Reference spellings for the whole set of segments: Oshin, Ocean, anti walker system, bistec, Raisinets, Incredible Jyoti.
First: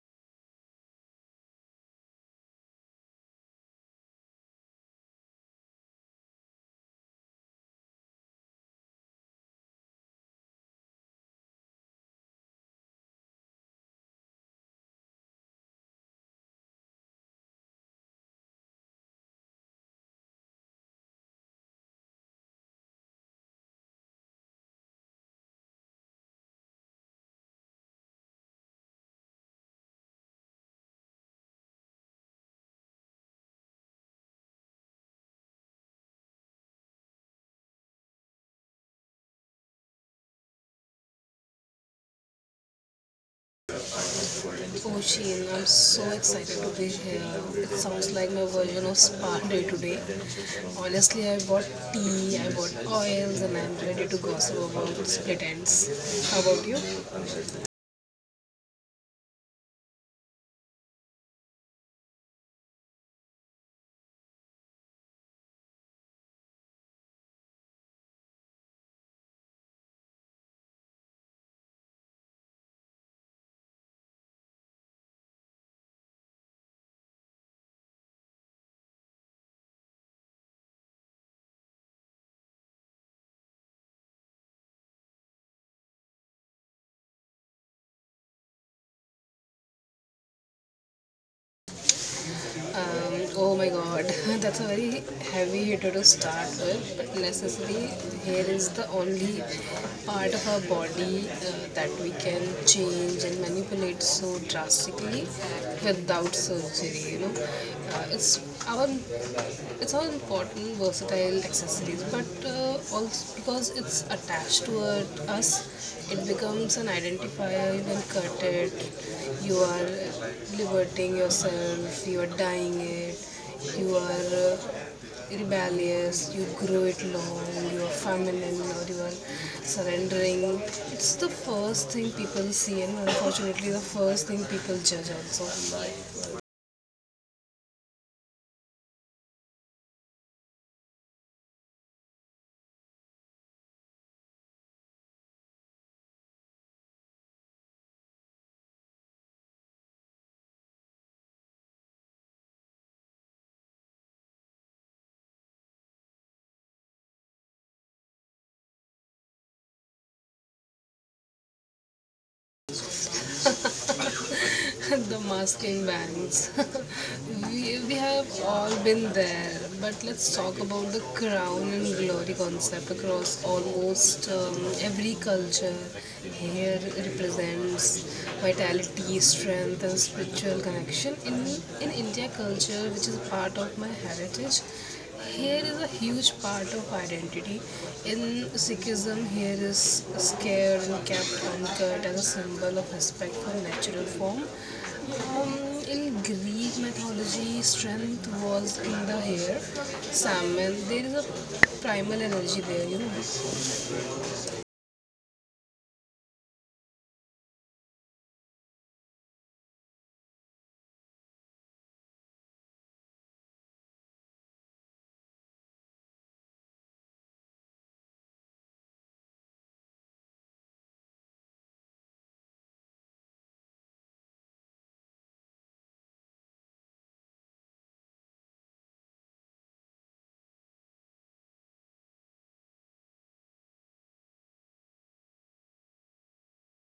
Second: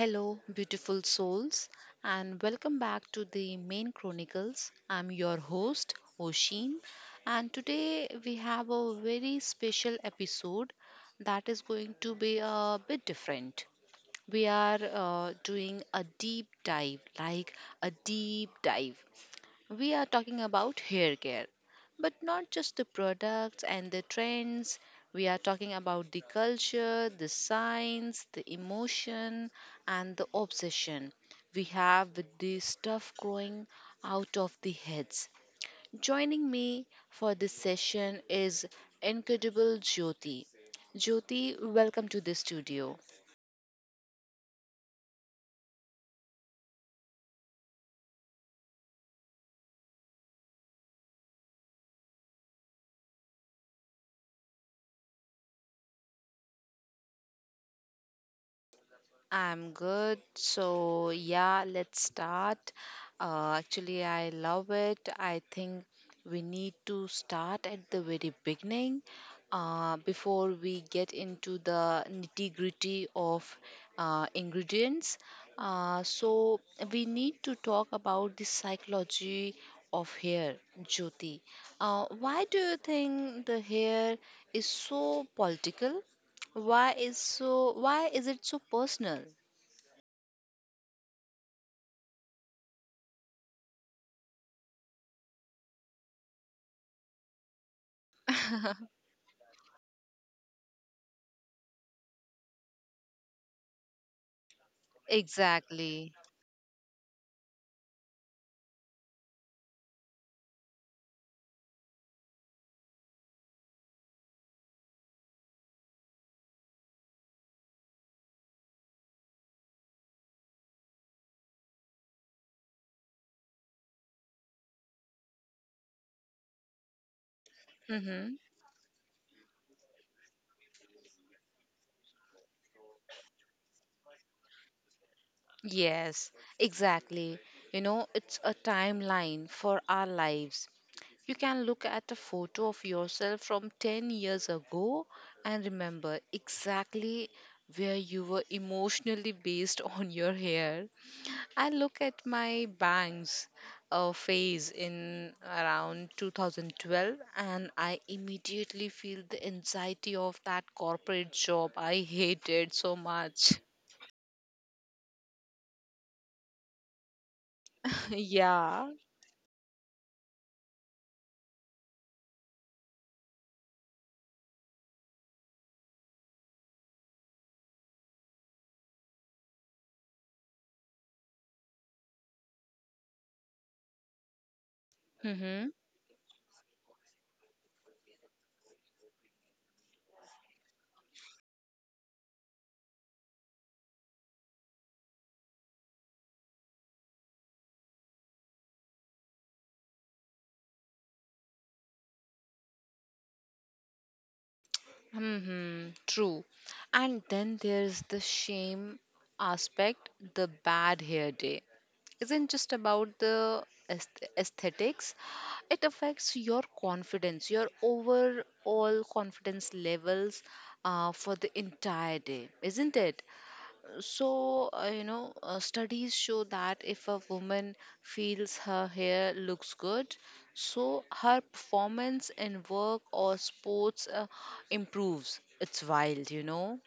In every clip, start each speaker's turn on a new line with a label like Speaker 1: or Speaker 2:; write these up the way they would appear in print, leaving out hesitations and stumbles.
Speaker 1: hello, beautiful souls, and welcome back to the Main Chronicles. I'm your host, Oshin, and today we have a very special episode that is going to be a bit different. We are doing a deep dive, like a deep dive. We are talking about hair care, but not just the products and the trends. We are talking about the culture, the science, the emotion, and the obsession we have with this stuff growing out of the heads. Joining me for this session is Incredible Jyoti. Jyoti, welcome to the studio.
Speaker 2: Oh, Ocean, I'm so excited to be here. It sounds like my version of spa day today. Honestly, I bought oils, and I'm ready to gossip about split ends. How about you?
Speaker 1: I'm good. So, yeah, let's start. Actually, I love it. I think we need to start at the very beginning before we get into the nitty gritty of ingredients. Uh, so, we need to talk about the psychology of hair, Jyoti. Why do you think the hair is so political? Why is it so personal?
Speaker 2: Oh my god, that's a very heavy hitter to start with, but necessarily, hair is the only part of our body that we can change and manipulate so drastically
Speaker 1: Exactly.
Speaker 2: without surgery, you know. Uh, it's our it's all important versatile accessories but also because it's attached to us, it becomes an identifier. You can cut it, you are liberating yourself, you are dyeing it, you are rebellious, you grow it long, you are
Speaker 1: Mm-hmm.
Speaker 2: feminine, or you are surrendering. It's the first thing people see, and unfortunately the first thing people judge also.
Speaker 1: Yes, exactly. You know, it's a timeline for our lives. You can look at a photo of yourself from 10 years ago and remember exactly where you were emotionally based on your hair. I look at my bangs phase in around 2012, and I immediately feel the anxiety of that corporate job I hated so much.
Speaker 2: The masking bands. We have all
Speaker 1: Yeah.
Speaker 2: been there, but let's talk about the crown and glory concept across almost every culture. Hair represents vitality, strength, and spiritual connection. In India culture, which is a part of my heritage, hair
Speaker 1: Mm-hmm.
Speaker 2: is a huge part of identity. In Sikhism, hair is scared and kept uncut as a symbol of respect for natural form. Um, in Greek mythology, strength was in the hair. Salmon, there is a primal energy there. You know,
Speaker 1: Mm-hmm. True. And then there's the shame aspect, the bad hair day. Isn't just about the aesthetics. It affects your confidence, your overall confidence levels for the entire day, isn't it? So, studies show that if a woman feels her hair looks good, so her performance in work or sports improves. It's wild, you know.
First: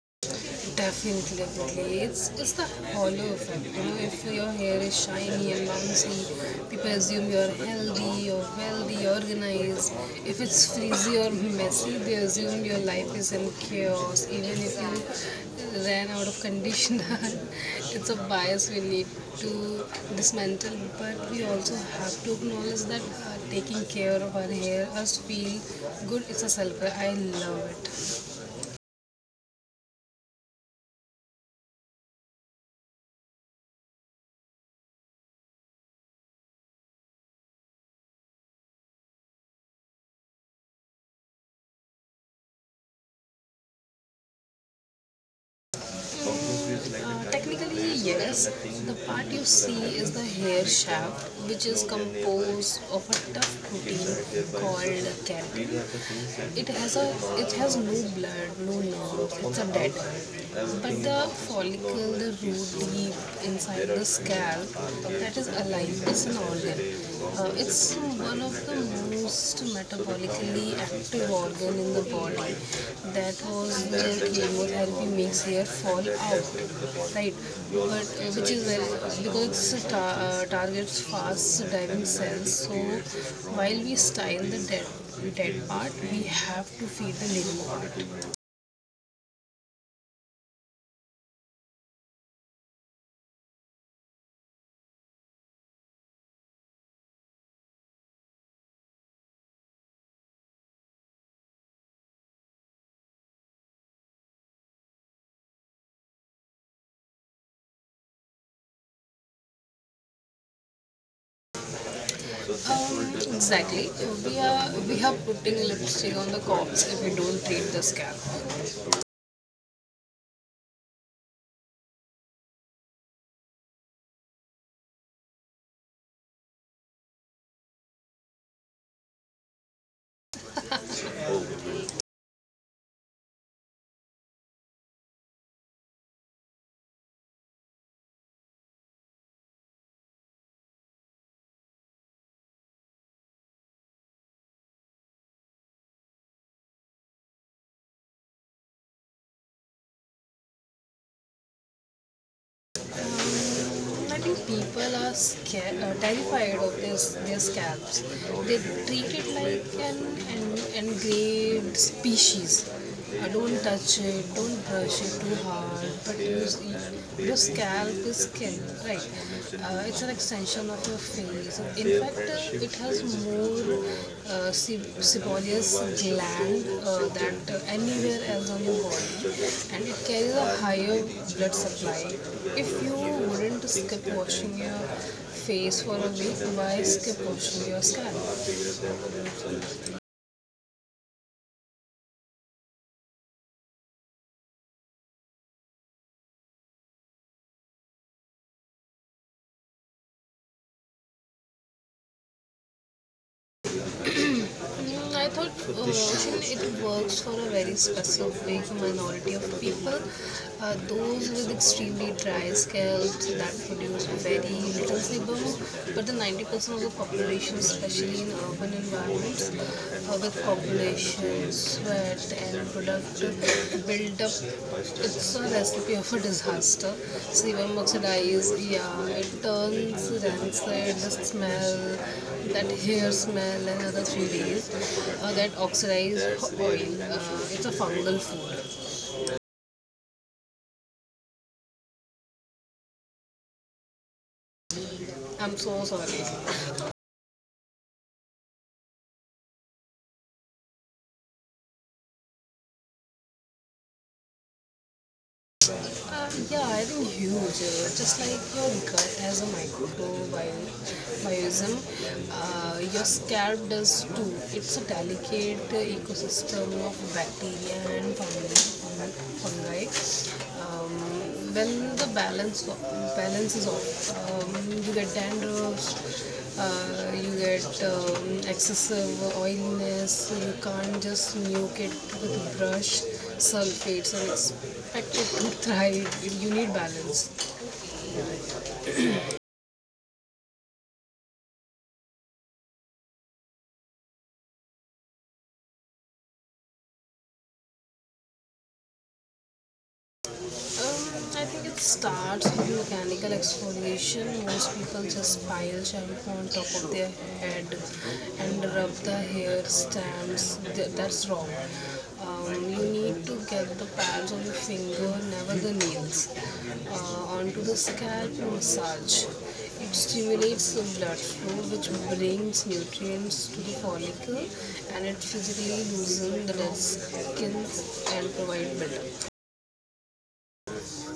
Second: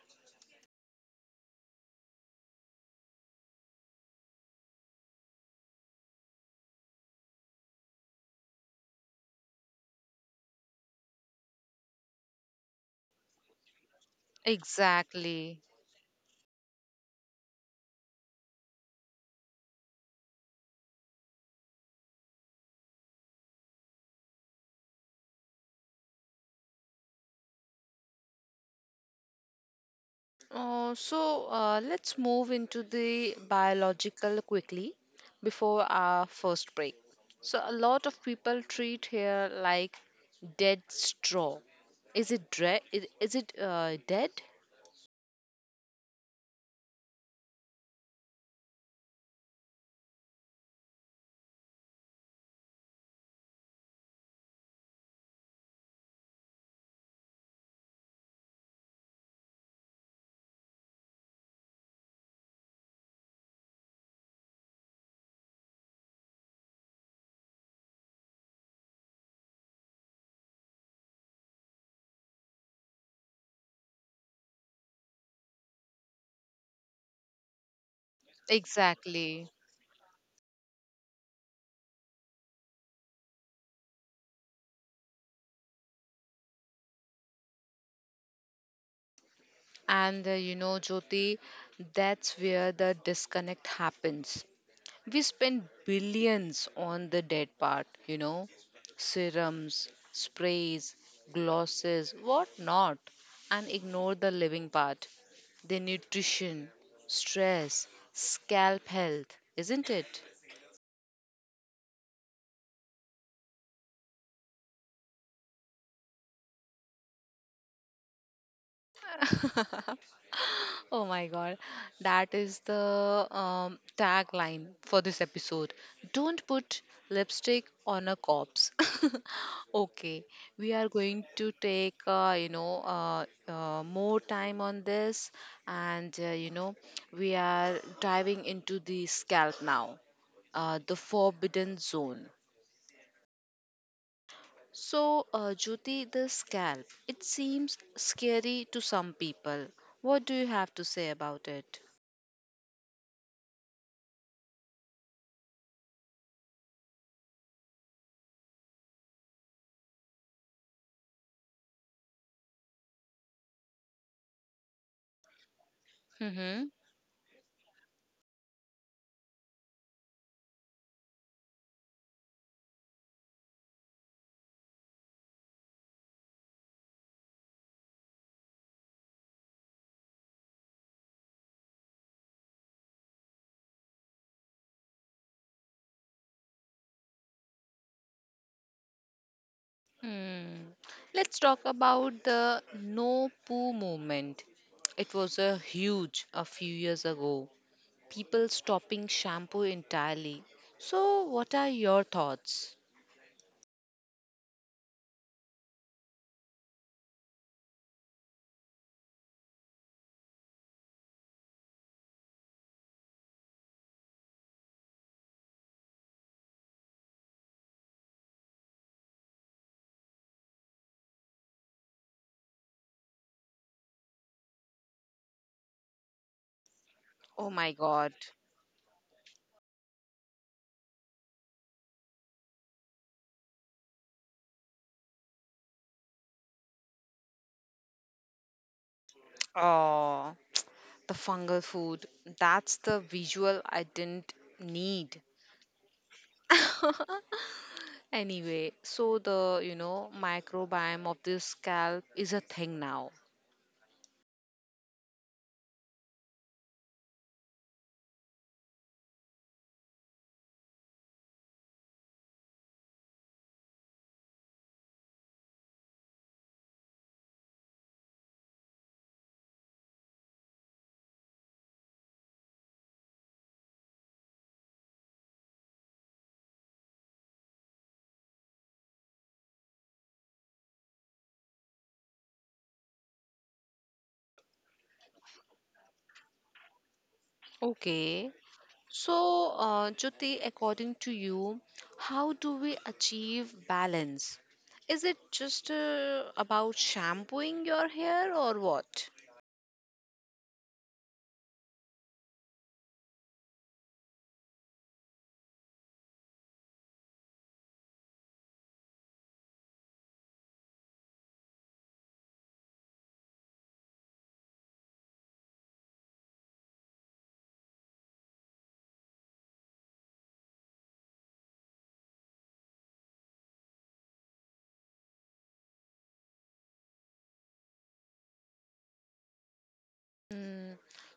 Speaker 2: definitely, definitely. It's the hollow effect. You know, if your hair is shiny and bouncy, people assume you're healthy, or wealthy, organized. If it's frizzy or messy, they assume your life is in chaos. Even if
Speaker 1: Exactly.
Speaker 2: you ran out of conditioner, it's a bias we need to dismantle. But we also have to acknowledge that taking care of our hair, us feel good, it's a self care. I love it.
Speaker 1: Let's move into the biological quickly before our first break. So, a lot of people treat hair like dead straw. Is is it dead?
Speaker 2: Technically, yes. The part you see is the hair shaft, which is composed of a tough protein called keratin. It has a it has no blood, no nerves. It's a dead. But the follicle, the root deep inside the scalp, that is alive. It's an organ. It's one of the most metabolically active organ in the body. That was where chemotherapy makes hair fall out, right? But which is where,
Speaker 1: Exactly.
Speaker 2: because it's targets fast diving cells. So while we style the dead part, we have to feed the living part.
Speaker 1: And you know, Jyoti, that's where the disconnect happens. We spend billions on the dead part, you know, serums, sprays, glosses, whatnot, and ignore the living part, the nutrition, stress, scalp health, isn't it?
Speaker 2: Exactly. We are putting lipstick on the corpse if we don't treat the scalp.
Speaker 1: Oh my God, that is the tagline for this episode. Don't put lipstick on a corpse. Okay, we are going to take more time on this, and you know we are diving into the scalp now, the forbidden zone. So, Jyoti, the scalp, it seems scary to some people. What do you have to say about it?
Speaker 2: I think people are scared, terrified of this, their scalps. They treat it like an engraved species. Don't touch it, don't brush it too hard. But you,
Speaker 1: Mm-hmm.
Speaker 2: your scalp is skin, right? It's an extension of your face. In fact, it has more sebaceous gland that anywhere else on your body, and it carries a higher blood supply. If you wouldn't skip washing your face for a week, why skip washing your scalp?
Speaker 1: Hmm. Let's talk about the no poo movement. It was a huge a few years ago. People stopping shampoo entirely. So, what are your thoughts?
Speaker 2: Mm, I thought Ocean, it works for a very specific minority of people, those with extremely dry scalps that produce very little sebum. But the 90% of the population, especially in urban environments, with population sweat and productive buildup, it's a recipe of a disaster.
Speaker 1: Oh my
Speaker 2: Sebum
Speaker 1: god.
Speaker 2: oxidizes, yeah, it turns rancid, the smell, that hair smell and other 3 days that oxidized oil, it's a fungal food.
Speaker 1: Oh, the fungal food. That's the visual I didn't need.
Speaker 2: I'm so sorry.
Speaker 1: Anyway, so the you know microbiome of this scalp is a thing now.
Speaker 2: Yeah, I think huge. Just like your gut has a microbiome, your scalp does too. It's a delicate ecosystem of bacteria and fungi. Um, when the balance is off, you get dandruff. You get excessive oiliness. You can't just nuke it with a brush sulfates, and it thrive. You need balance.
Speaker 1: Okay. So, Jyoti, according to you, how do we achieve balance? Is it just about shampooing your hair or what?
Speaker 2: I think it starts with mechanical exfoliation. Most people just pile shampoo on top of their head and rub the hair strands. That's wrong. You need to get the pads on your finger, never the nails, onto the scalp and massage. It stimulates the blood flow, which brings nutrients to the follicle, and it physically loosens the dead skin and provide buildup.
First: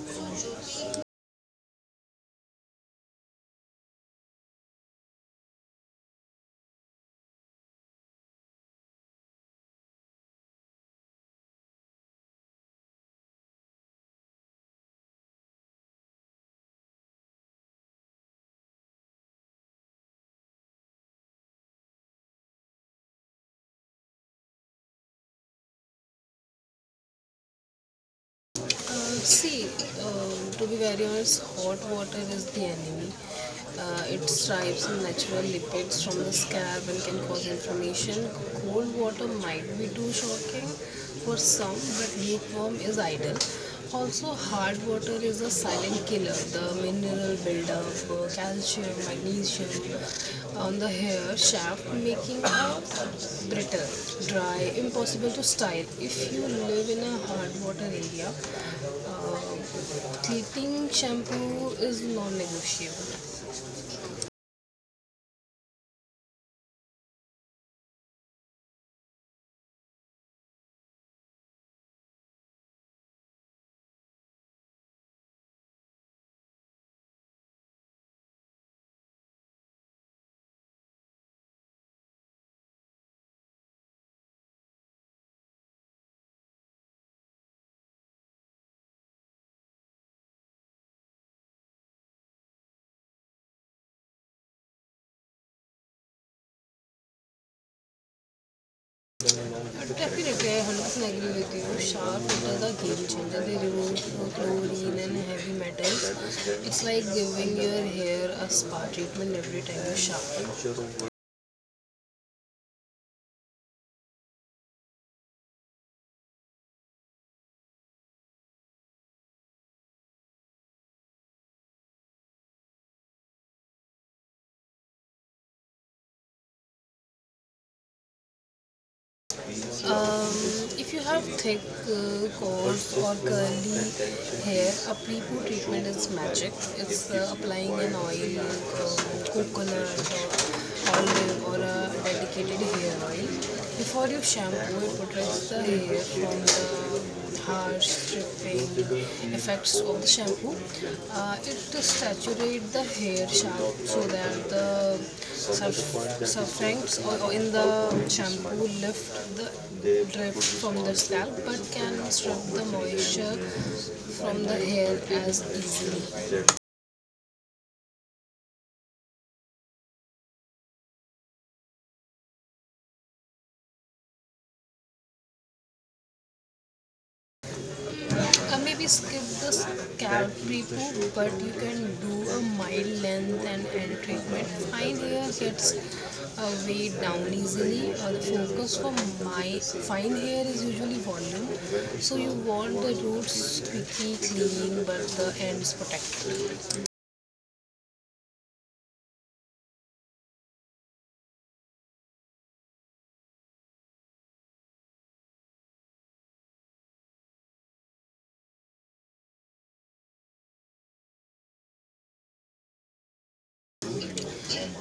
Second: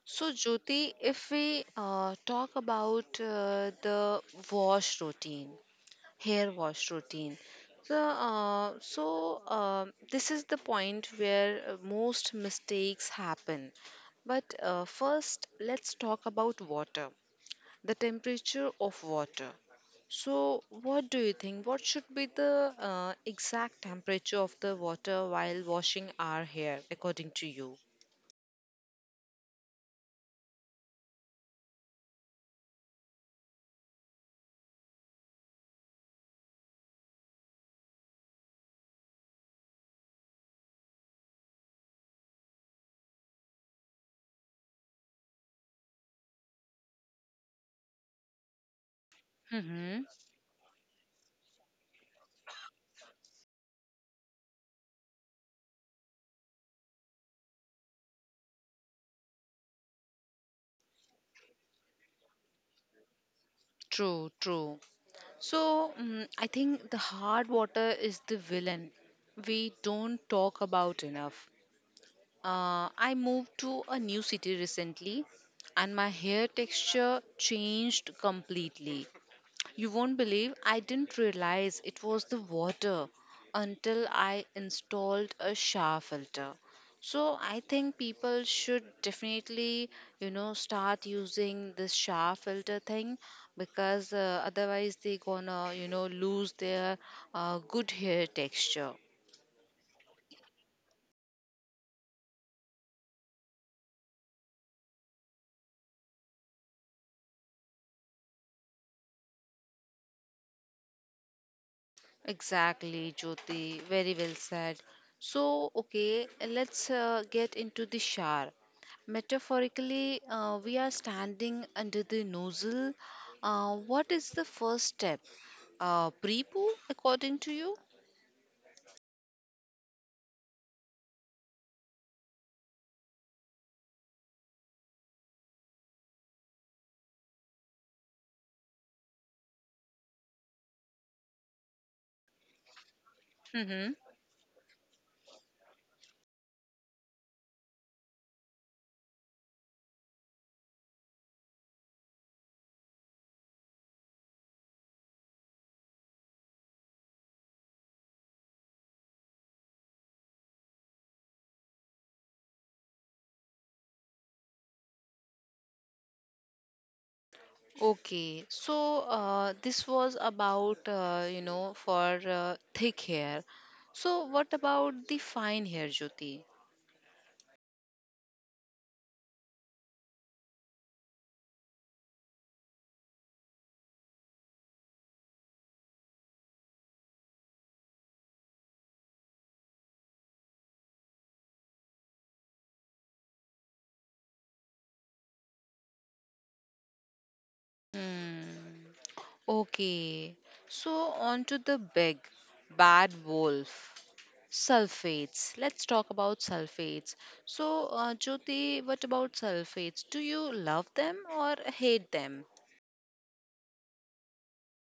Speaker 1: So, Jyoti, if we talk about the wash routine, hair wash routine, so, uh, so uh, this is the point where most mistakes happen. But first, let's talk about water. The temperature of water. So, what do you think? What should be the exact temperature of the water while washing our hair, according to you?
Speaker 2: Uh, See, to be very honest, hot water is the enemy. It strips natural lipids from the scab and can cause inflammation. Cold water might be too shocking for some, but lukewarm is ideal. Also, hard water is a silent killer. The mineral buildup, calcium, magnesium
Speaker 1: Mm-hmm.
Speaker 2: on the hair shaft, making a brittle, dry, impossible to style. If you live in a hard water area, थिटिंग shampoo is non negotiable
Speaker 1: True, true. So, I think the hard water is the villain we don't talk about enough. I moved to a new city recently and my hair texture changed completely. You won't believe I didn't realize it was the water until I installed a shower filter. So I think people should definitely, you know, start using this shower filter thing because otherwise they're gonna, you know, lose their good hair texture.
Speaker 2: Definitely I hundred percent agree with you sharp is the game changer they remove chlorine and heavy metals it's like giving your hair a spa treatment every time you sharp.
Speaker 1: Exactly, Jyoti. Very well said. So, okay, let's get into the shower. Metaphorically, we are standing under the nozzle. What is the first step? Pre poo, according to you?
Speaker 2: If you have thick, coarse, or curly hair, a pre-poo treatment is magic. It's applying an oil, coconut, or olive, or a dedicated hair oil.
Speaker 1: Mm-hmm.
Speaker 2: Before you shampoo, it protects the hair from the hair stripping effects of the shampoo. It saturates the hair sharp so that the surf- in the shampoo lift the drip from the scalp but can strip the moisture from the hair as easily.
Speaker 1: Okay, so this was about, you know, for thick hair. So, what about the fine hair, Jyoti?
Speaker 2: Maybe skip the Calvary poo, but you can do a mild length and end treatment. Fine hair gets weighed down easily. The focus for my fine hair is usually volume, so you want the roots squeaky clean but the ends protected.
Speaker 1: Hmm. Okay, so on to the big bad wolf. Sulfates. Let's talk about sulfates. So, Jyoti, what about sulfates? Do you love them or hate them?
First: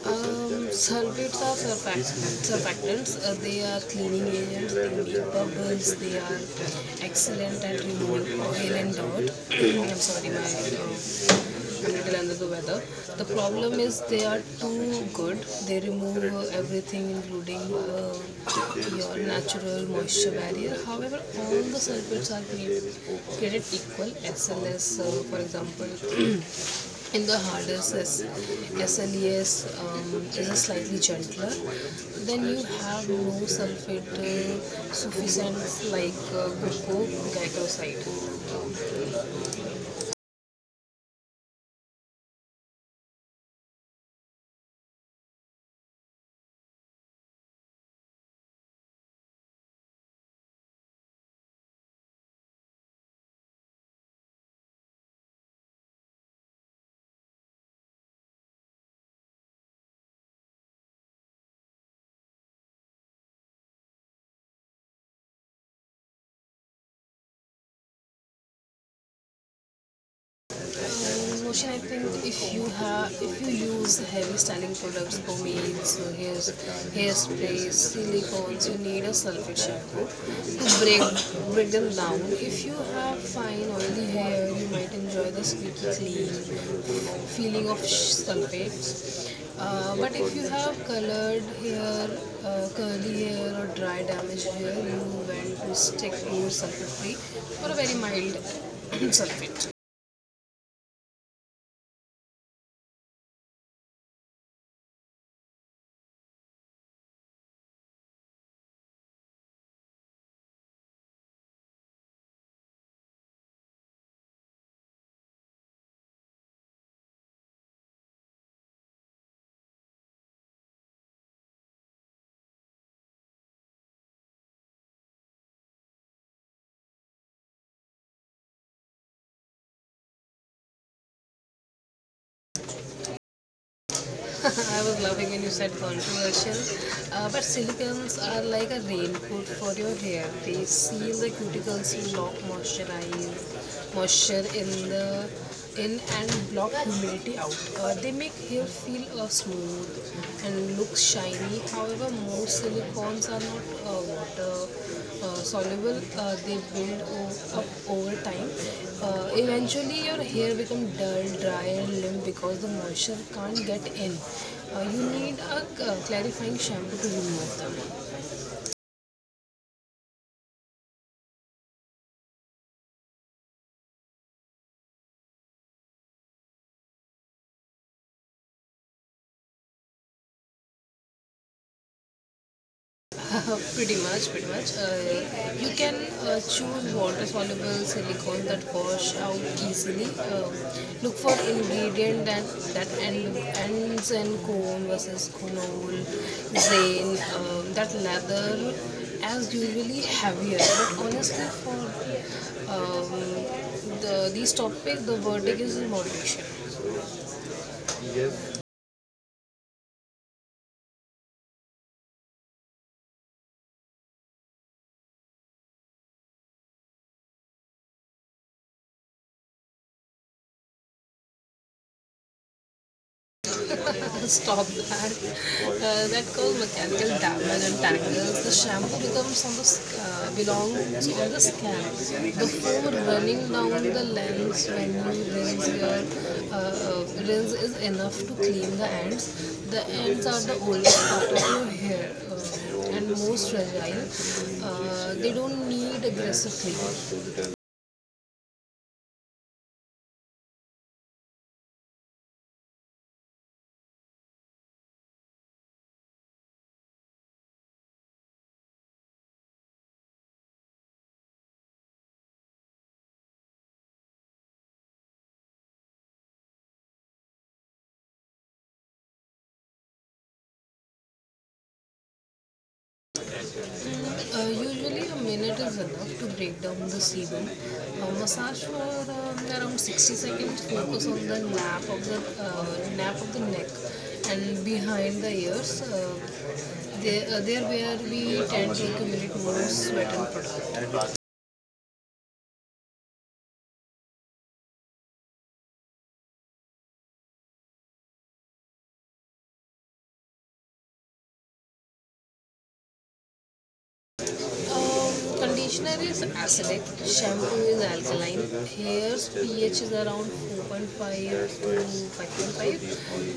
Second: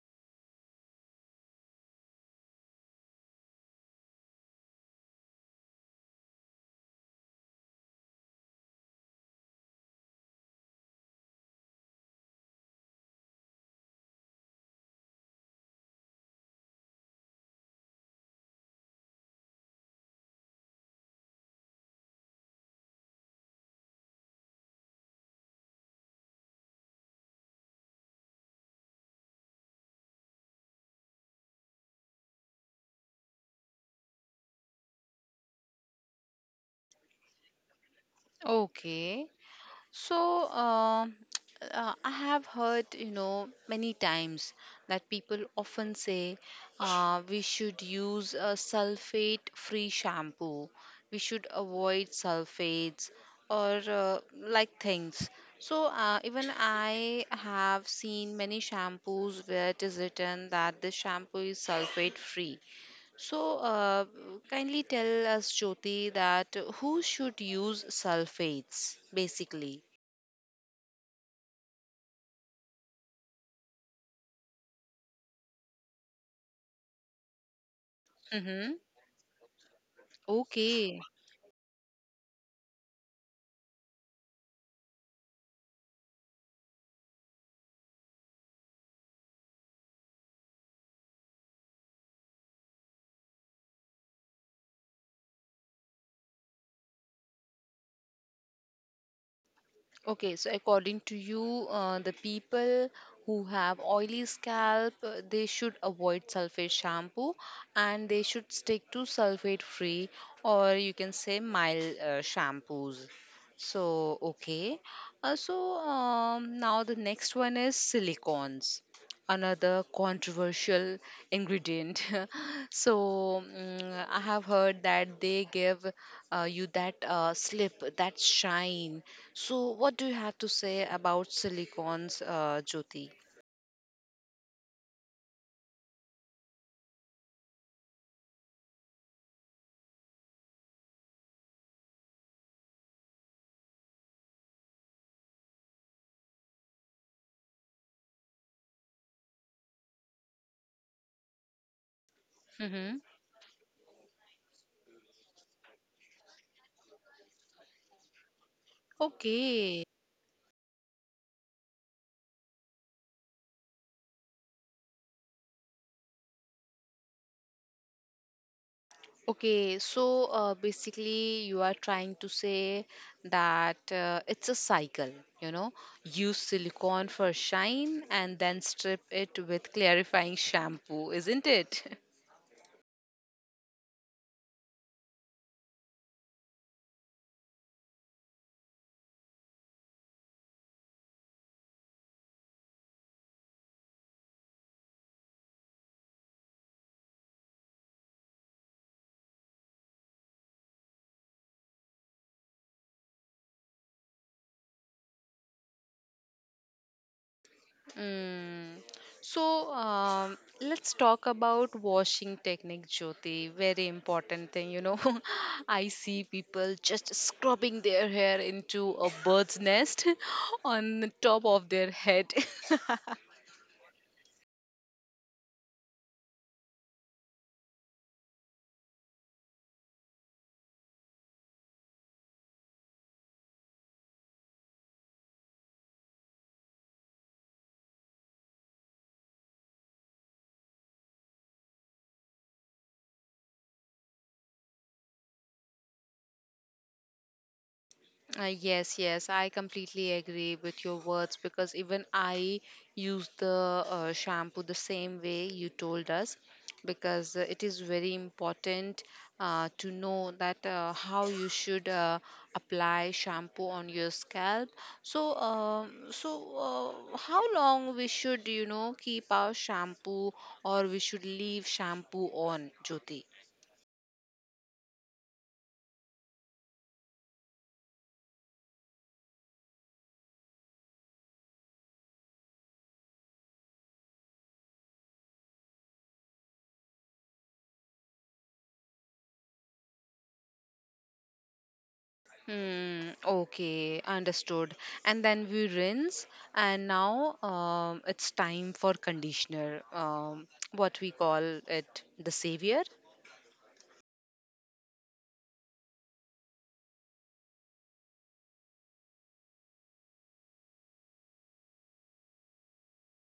Speaker 2: Sulfates are surfactants. They are cleaning agents, they make bubbles, they are excellent at removing oil and dirt. I'm sorry, I'm a little under the weather. The problem is they are too good. They remove everything, including your natural moisture barrier. However, all the sulfates are created equal. SLS, for example. In the harder SLES is a slightly gentler. Then you have no sulfate sufficient like glucocorticoid.
Speaker 1: Okay. So, I have heard, you know, many times that people often say we should use a sulfate free shampoo, we should avoid sulfates or like things. So, even I have seen many shampoos where it is written that this shampoo is sulfate free. So, kindly tell us, Jyoti, that who should use sulfates basically?
Speaker 2: Motion, I think if you use heavy styling products, pomades, hairs, hairsprays, silicones, you
Speaker 1: Mm-hmm.
Speaker 2: need a sulfate shampoo to break
Speaker 1: Okay.
Speaker 2: break them down. If you have fine oily hair, you might enjoy the sweet clean feeling of sulfates. But if you have colored hair, curly hair or dry damaged hair, you want to stick to sulfate free or a very mild sulfate.
Speaker 1: Okay. So according to you, the people who have oily scalp, they should avoid sulfate shampoo and they should stick to sulfate free or you can say mild shampoos. So, okay. Now the next one is silicones. Another controversial ingredient. So I have heard that they give you that slip, that shine. So what do you have to say about silicones, Jyoti?
Speaker 2: I was loving when you said controversial. But silicones are like a raincoat for your hair. They seal the cuticles, lock moisturize moisture in the in and block humidity out. They make hair feel smooth and look shiny. However, most
Speaker 1: Mm-hmm.
Speaker 2: silicones are not water soluble. They build up over time.
Speaker 1: Okay.
Speaker 2: Eventually your hair becomes dull, dry and limp because the moisture can't get in. You need a clarifying shampoo to remove them.
Speaker 1: Okay, so basically, you are trying to say that it's a cycle, you know, use silicone for shine and then strip it with clarifying shampoo, isn't it?
Speaker 2: Pretty much, pretty much. You can choose water soluble silicone that wash out easily. Look for ingredient that that end, ends in cone versus conol, zane. That leather, as usually heavier. But honestly, for um, these topic, the verdict is in moderation.
Speaker 1: Mm. So let's talk about washing technique, Jyoti. Very important thing, you know. I see people just scrubbing their hair into a bird's nest on the top of their head.
Speaker 2: Stop that. That causes mechanical damage and tangles. The shampoo becomes on the belongs on the scalp before running down the lens when you rinse is enough to clean the ends. The ends are the oldest part of your hair, and most fragile. They don't need aggressive treatment.
Speaker 1: Yes, yes, I completely agree with your words because even I use the shampoo the same way you told us because it is very important to know that how you should apply shampoo on your scalp. So, how long we should you know keep our shampoo or we should leave shampoo on, Jyoti?
Speaker 2: Usually a minute is enough to break down the sebum. Massage for around 60 seconds. Focus on the nape of the neck and behind the ears. There where we tend to accumulate more sweat and products.
Speaker 1: Hmm, okay, understood. And then we rinse, and now it's time for conditioner, what we call it the savior.
Speaker 2: Um, Conditioner is acidic, shampoo is alkaline. Hair's pH is around 4.5 to 5.5.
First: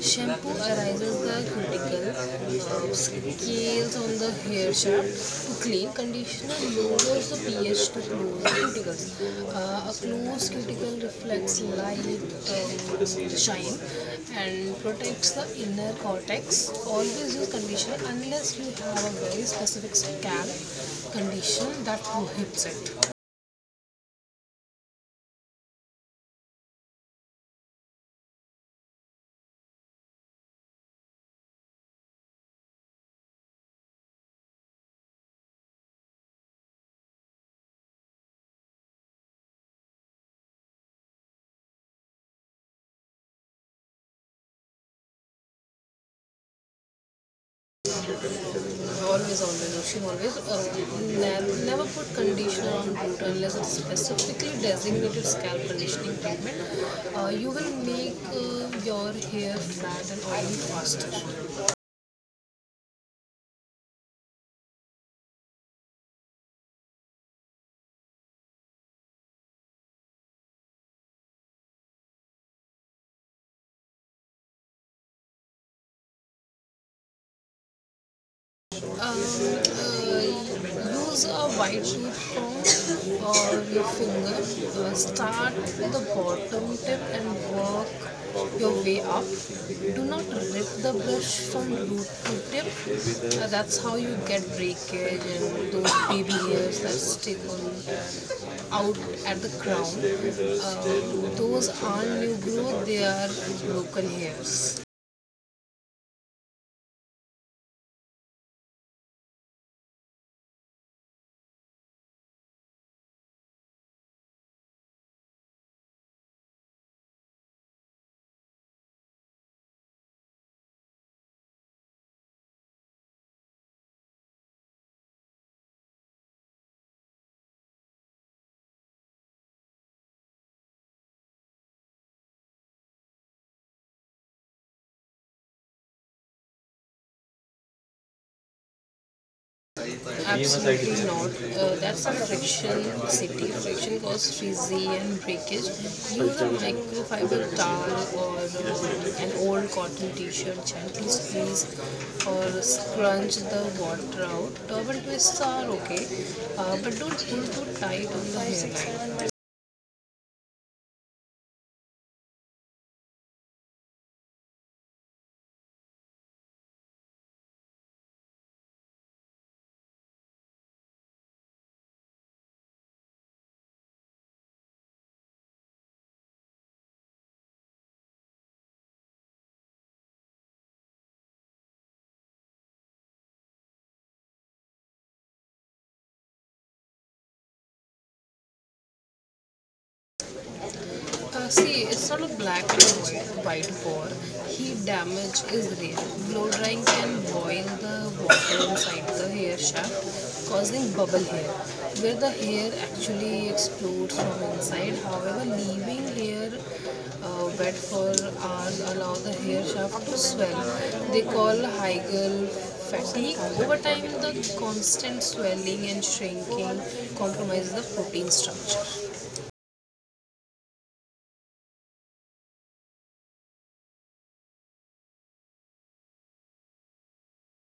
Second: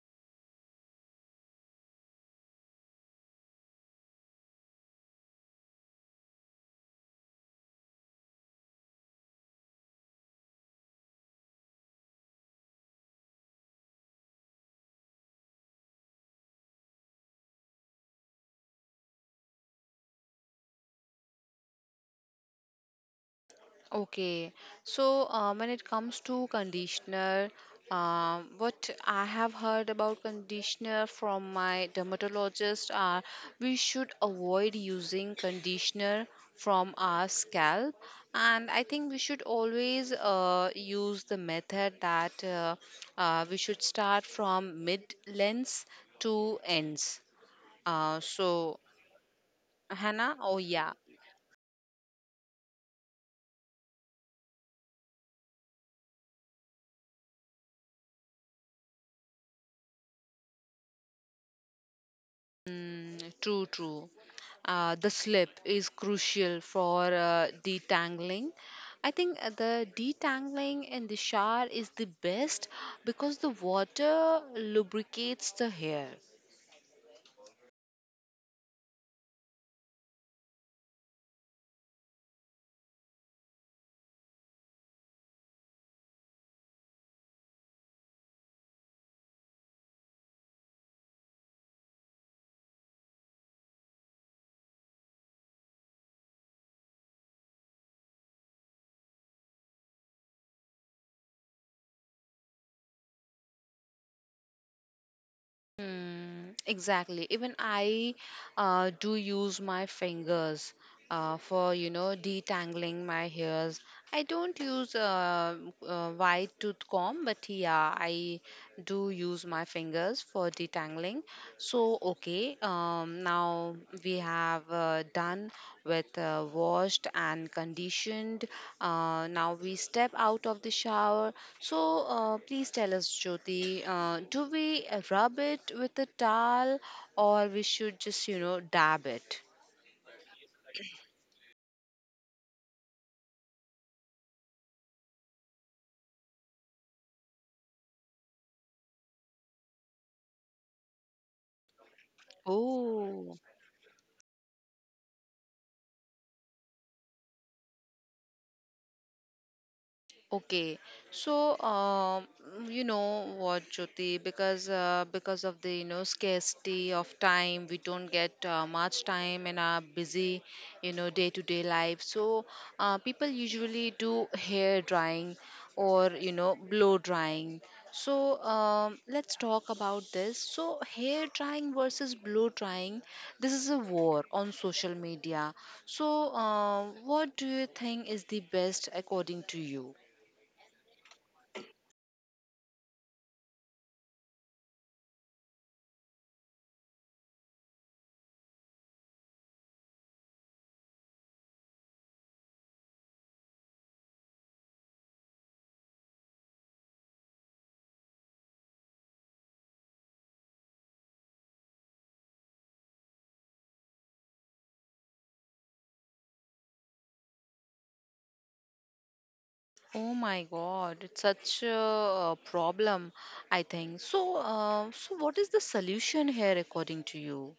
Speaker 2: Shampoo arises the cuticle, scales on the hair shaft to clean. Conditioner lowers the pH to close the cuticles. A closed cuticle reflects light, shine and protects the inner cortex. Always use conditioner unless you have a very specific scalp condition that prohibits it.
Speaker 1: Okay, so when it comes to conditioner, what I have heard about conditioner from my dermatologist are we should avoid using conditioner from our scalp, and I think we should always use the method that we should start from mid lengths to ends. So,
Speaker 2: Always, always, Oshin, always
Speaker 1: Hannah, oh yeah,
Speaker 2: never put conditioner on boot unless it's specifically designated scalp conditioning treatment. You will make your hair flat and oily faster.
Speaker 1: true, true. The slip is crucial for detangling. I think the detangling in the shower is the best because the water lubricates the hair.
Speaker 2: Use a wide sheet comb or your finger. Start with the bottom tip and work your way up. Do not rip the brush from root to tip. That's how you get breakage and those baby hairs that stick on out at the crown. Uh, those aren't new growth, they are broken hairs.
Speaker 1: Hmm. Exactly. Even I do use my fingers for, you know, detangling my hairs. I don't use a wide tooth comb, but yeah, I do use my fingers for detangling. So, okay, now we have done with washed and conditioned. Now we step out of the shower. So please tell us, Jyoti, do we rub it with a towel or we should just you know dab it?
Speaker 2: Absolutely not. That's a friction, safety friction cause frizzy and breakage. Use a microfiber towel or an old cotton t-shirt, gently squeeze or scrunch
Speaker 1: Oh.
Speaker 2: the water out. Turban twists are okay, but don't pull too tight on the hairline.
Speaker 1: Okay, so you know what, Jyoti, because of the you know scarcity of time, we don't get much time in our busy, you know, day-to-day life. So people usually do hair drying or you know blow drying. So let's talk about this. So hair drying versus blow drying, this is a war on social media. So what do you think is the best according to you?
Speaker 2: See, it's not a white war. Heat damage is real. Blow drying can boil the water inside the hair shaft, causing bubble hair, where the hair actually explodes from inside. However, leaving hair wet for hours allow the hair shaft to swell. They call Hegel fatigue. Over time, the constant swelling and shrinking compromises the protein structure.
Speaker 1: Oh my God, it's such a problem, I think. So, so what is the solution here according to you?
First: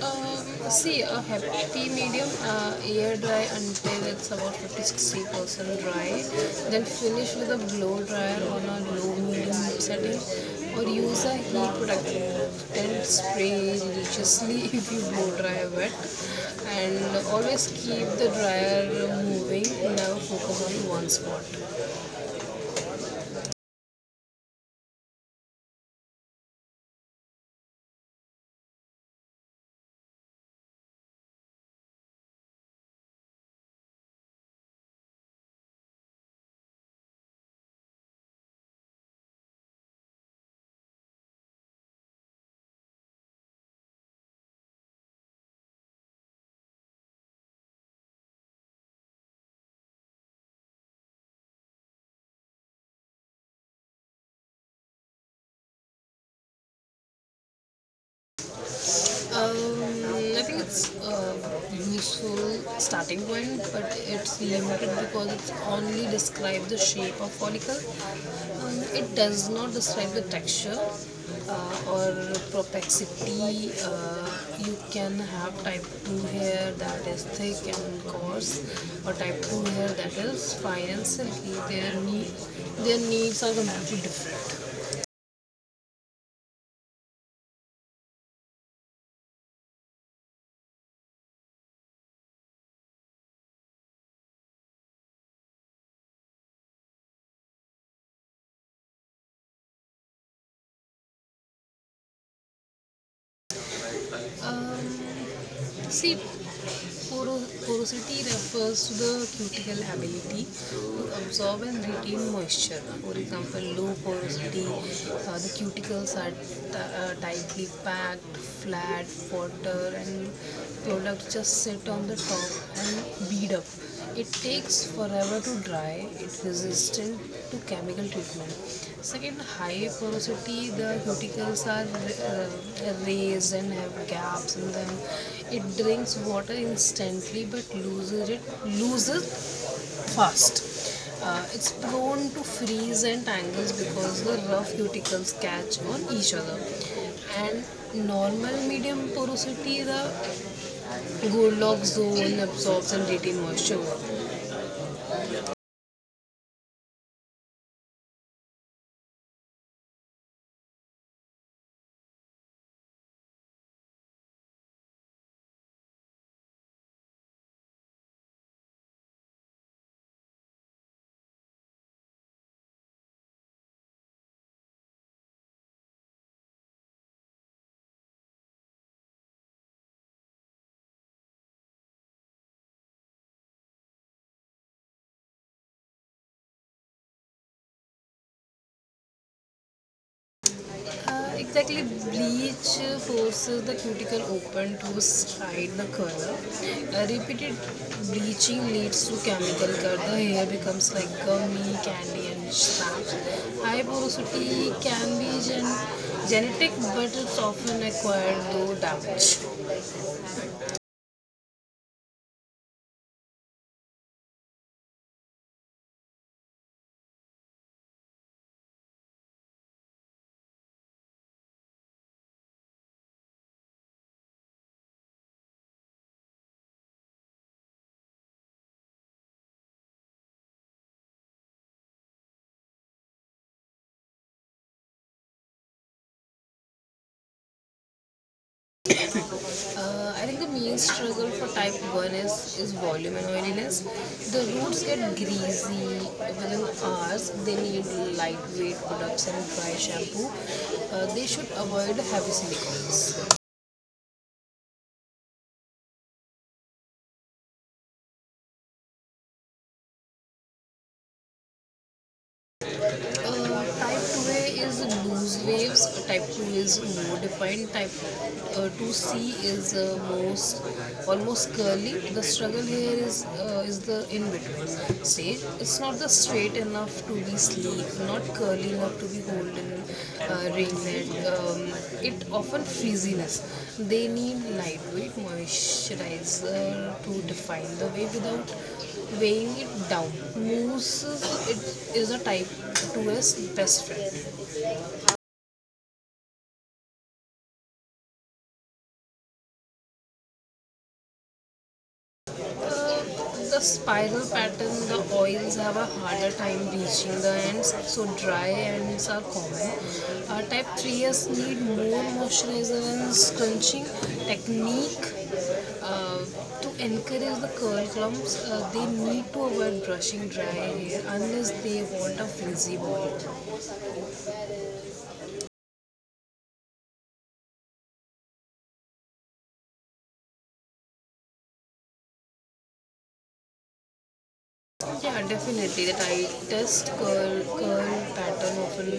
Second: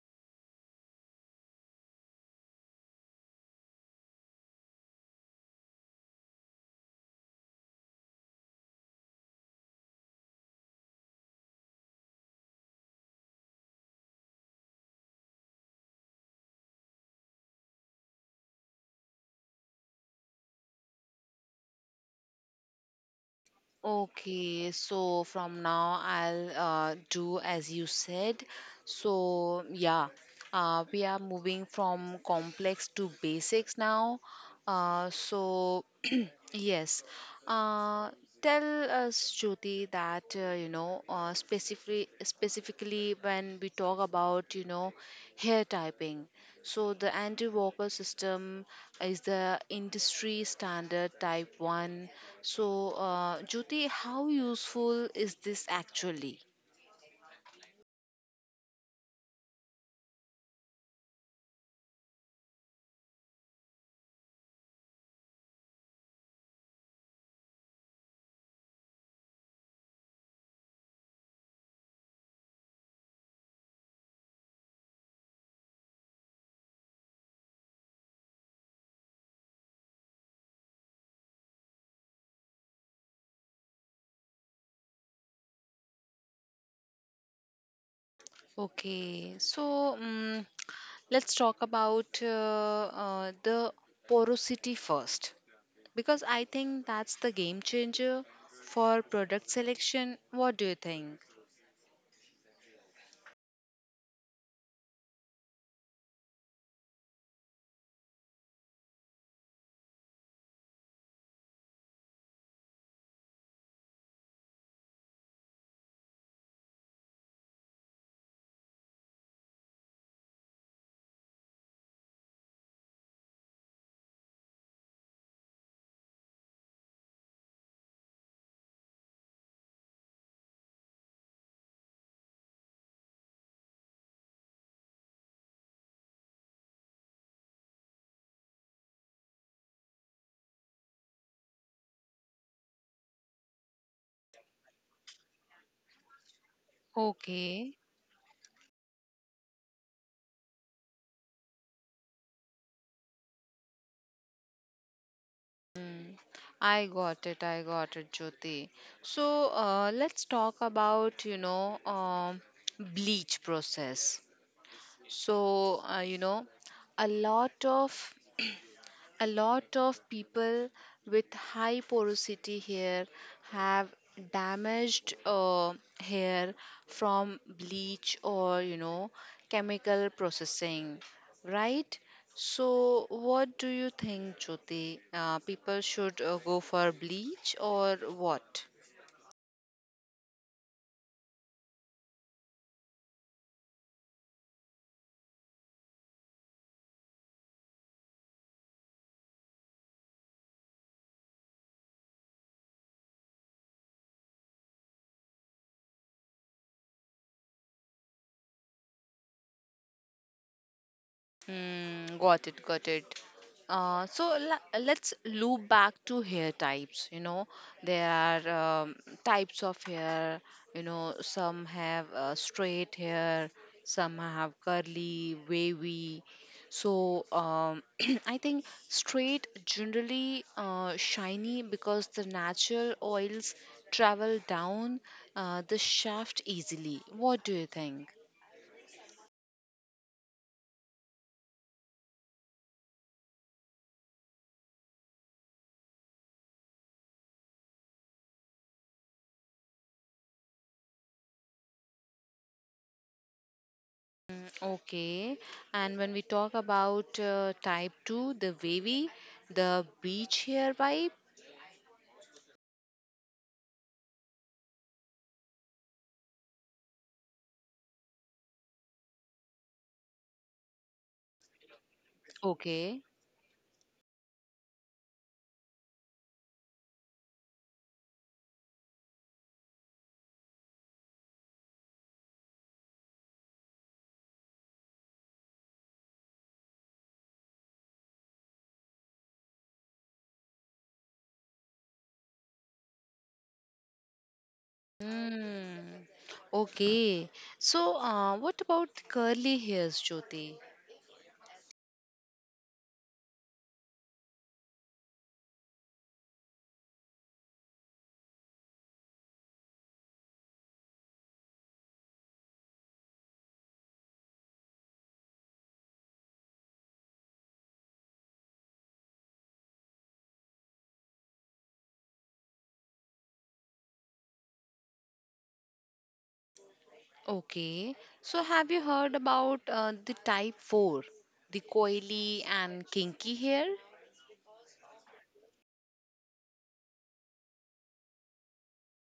Speaker 2: See, a happy medium, air dry until it's about 50 60% dry, then finish with a blow dryer on a low medium setting, or use a heat protectant spray religiously if you blow dry wet. And always keep the dryer moving, never focus on one spot.
Speaker 1: Okay, so from now I'll do as you said. So, yeah, we are moving from complex to basics now. Uh, so, yes, uh, tell us, Jyoti, that you know specifically when we talk about you know hair typing, so the anti walker system is the industry standard type 1. So Jyoti, how useful is this actually?
Speaker 2: Um, I think it's a useful starting point, but it's limited because it's only describe the shape of follicle. It does not describe the texture or propensity. You can have type 2 hair that is thick and coarse, or type 2 hair that is fine and silky. Their needs are completely different.
Speaker 1: Okay, so um, let's talk about the porosity first because I think that's the game changer for product selection. What do you think?
Speaker 2: See, porosity refers to the cuticle ability to absorb and retain moisture. For example, low porosity, the cuticles are tightly packed, flat, water, and products just sit on the top and bead up. It takes forever to dry, it resistant to chemical treatment. Second, high porosity, the cuticles are raised and have gaps in them. It drinks water instantly but loses fast. It's prone to freeze and tangles because the rough cuticles catch on each other. And
Speaker 1: Okay,
Speaker 2: normal medium porosity, the Goldilocks zone absorbs and retains moisture well.
Speaker 1: I got it. I got it, Jyoti. So let's talk about, you know, bleach process. So, you know, a lot of a lot of people with high porosity hair have damaged hair from bleach or, you know, chemical processing, right? So, what do you think, Jyoti? People should go for bleach or what?
Speaker 2: Exactly, bleach forces the cuticle open to hide the color. Repeated bleaching leads to chemical cut. The hair becomes like gummy, candy, and snaps. High porosity can be genetic, but it's often acquired through damage.
Speaker 1: Hmm. Got it, got it. So let's loop back to hair types. You know, there are types of hair. You know, some have straight hair, some have curly, wavy. So I think straight generally shiny because the natural oils travel down the shaft easily. What do you think?
Speaker 2: I think the main struggle for type 1 is volume and oiliness. The roots get greasy within hours. They need lightweight products and dry shampoo. They should avoid heavy silicones.
Speaker 1: Okay, and when we talk about type 2, the wavy, the beach here vibe.
Speaker 2: Type 2A is loose waves, type 2 is more defined, type 2C is most almost curly. The struggle here
Speaker 1: Okay.
Speaker 2: is the in between stage. It's not the straight enough to be sleek, not curly enough to be golden ringlet. It often frizziness. They need lightweight moisturizer to define the wave without weighing it down. Moose it is a type 2S best friend.
Speaker 1: Hmm. Okay. So, what about curly hairs, Jyoti?
Speaker 2: The spiral pattern, the oils have a harder time reaching the ends, so dry ends are common. Type 3S need more moisturizer and scrunching technique to encourage the curl clumps. They need to avoid brushing dry hair unless they want a frizzy body.
Speaker 1: Okay. So, have you heard about the type 4, the coily and kinky hair?
Speaker 2: Yeah, definitely. The curl pattern often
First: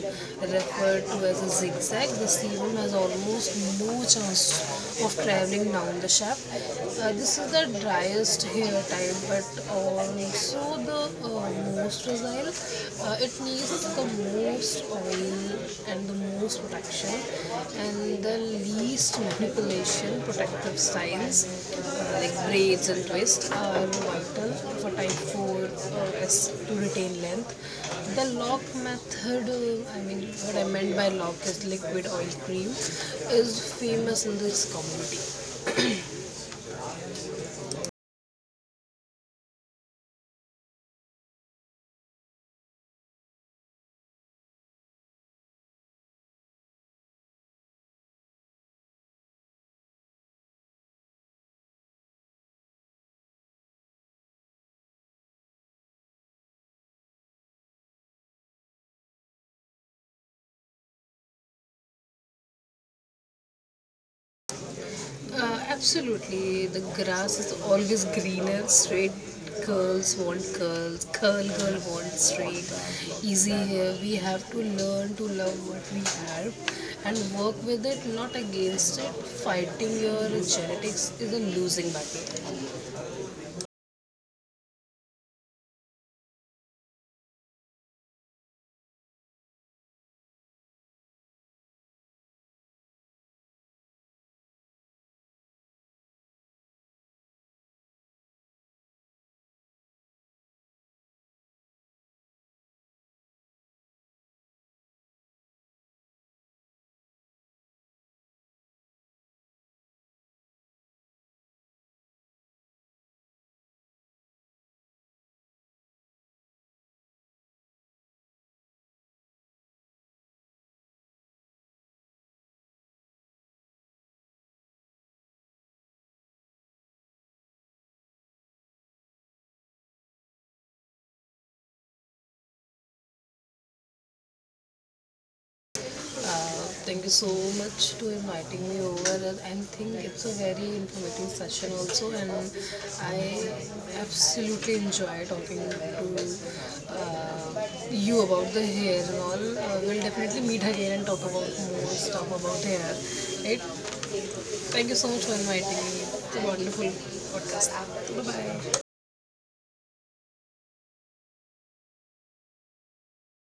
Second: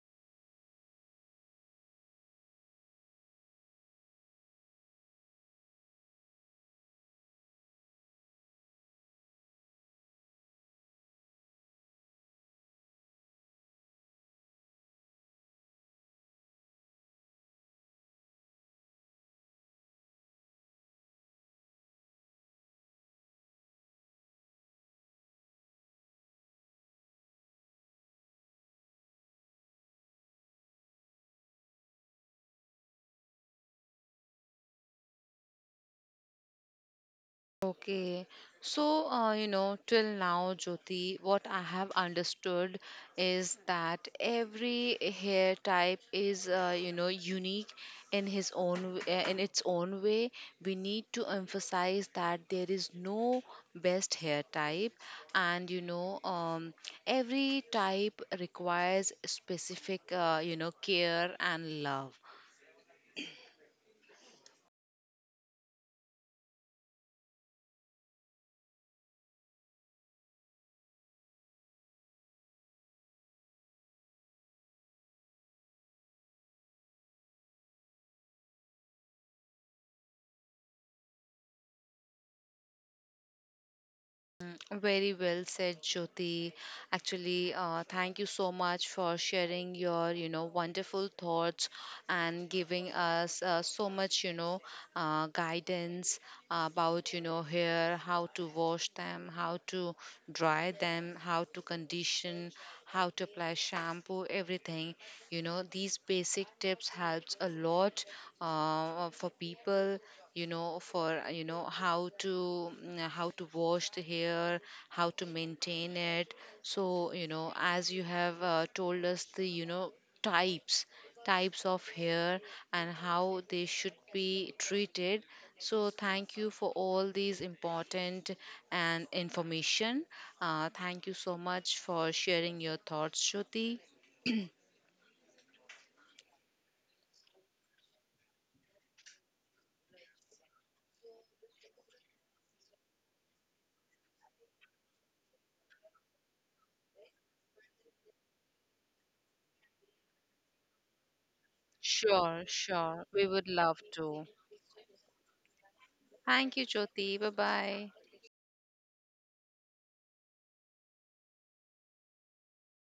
Speaker 2: referred to as a zigzag. The sebum has almost no chance of traveling down the shaft. This is the driest hair type, but also the most fragile. It needs the most oil and the most protection and the least manipulation protective styles like braids and twists are vital for type 4 to retain length. The lock method, I mean what I meant by lock is liquid oil cream, is famous in this community.
Speaker 1: Okay, so you know, till now, Jyoti, what I have understood is that every hair type is, you know, unique in his own, in its own way. We need to emphasize that there is no best hair type, and you know, every type requires specific, you know, care and love.
Speaker 2: Absolutely. The grass is always greener. Straight girls want curls. Curl girl wants straight. Easy here. We have to learn to love what we have and work with it, not against it. Fighting your genetics is a losing battle.
Speaker 1: Mm, very well said, Jyoti. Actually, thank you so much for sharing your, you know, wonderful thoughts and giving us so much, you know, guidance about, you know, hair, how to wash them, how to dry them, how to condition, how to apply shampoo, everything. You know, these basic tips helps a lot for people you know for you know how to how to wash the hair, how to maintain it. So you know as you have told us the you know types types of hair and how they should be treated. So thank you for all these important and information. Thank you so much for sharing your thoughts, Jyoti.
Speaker 2: Thank you so much for inviting me over. I think it's a very informative session also, and I absolutely enjoy talking to you about the hair and all. We'll definitely meet again and talk about more stuff
Speaker 1: Sure,
Speaker 2: about hair.
Speaker 1: sure, we would love
Speaker 2: Right?
Speaker 1: to.
Speaker 2: Thank you so much for inviting me. It's a
Speaker 1: Thank you,
Speaker 2: wonderful
Speaker 1: Jyoti. Bye
Speaker 2: podcast.
Speaker 1: bye.
Speaker 2: Bye bye.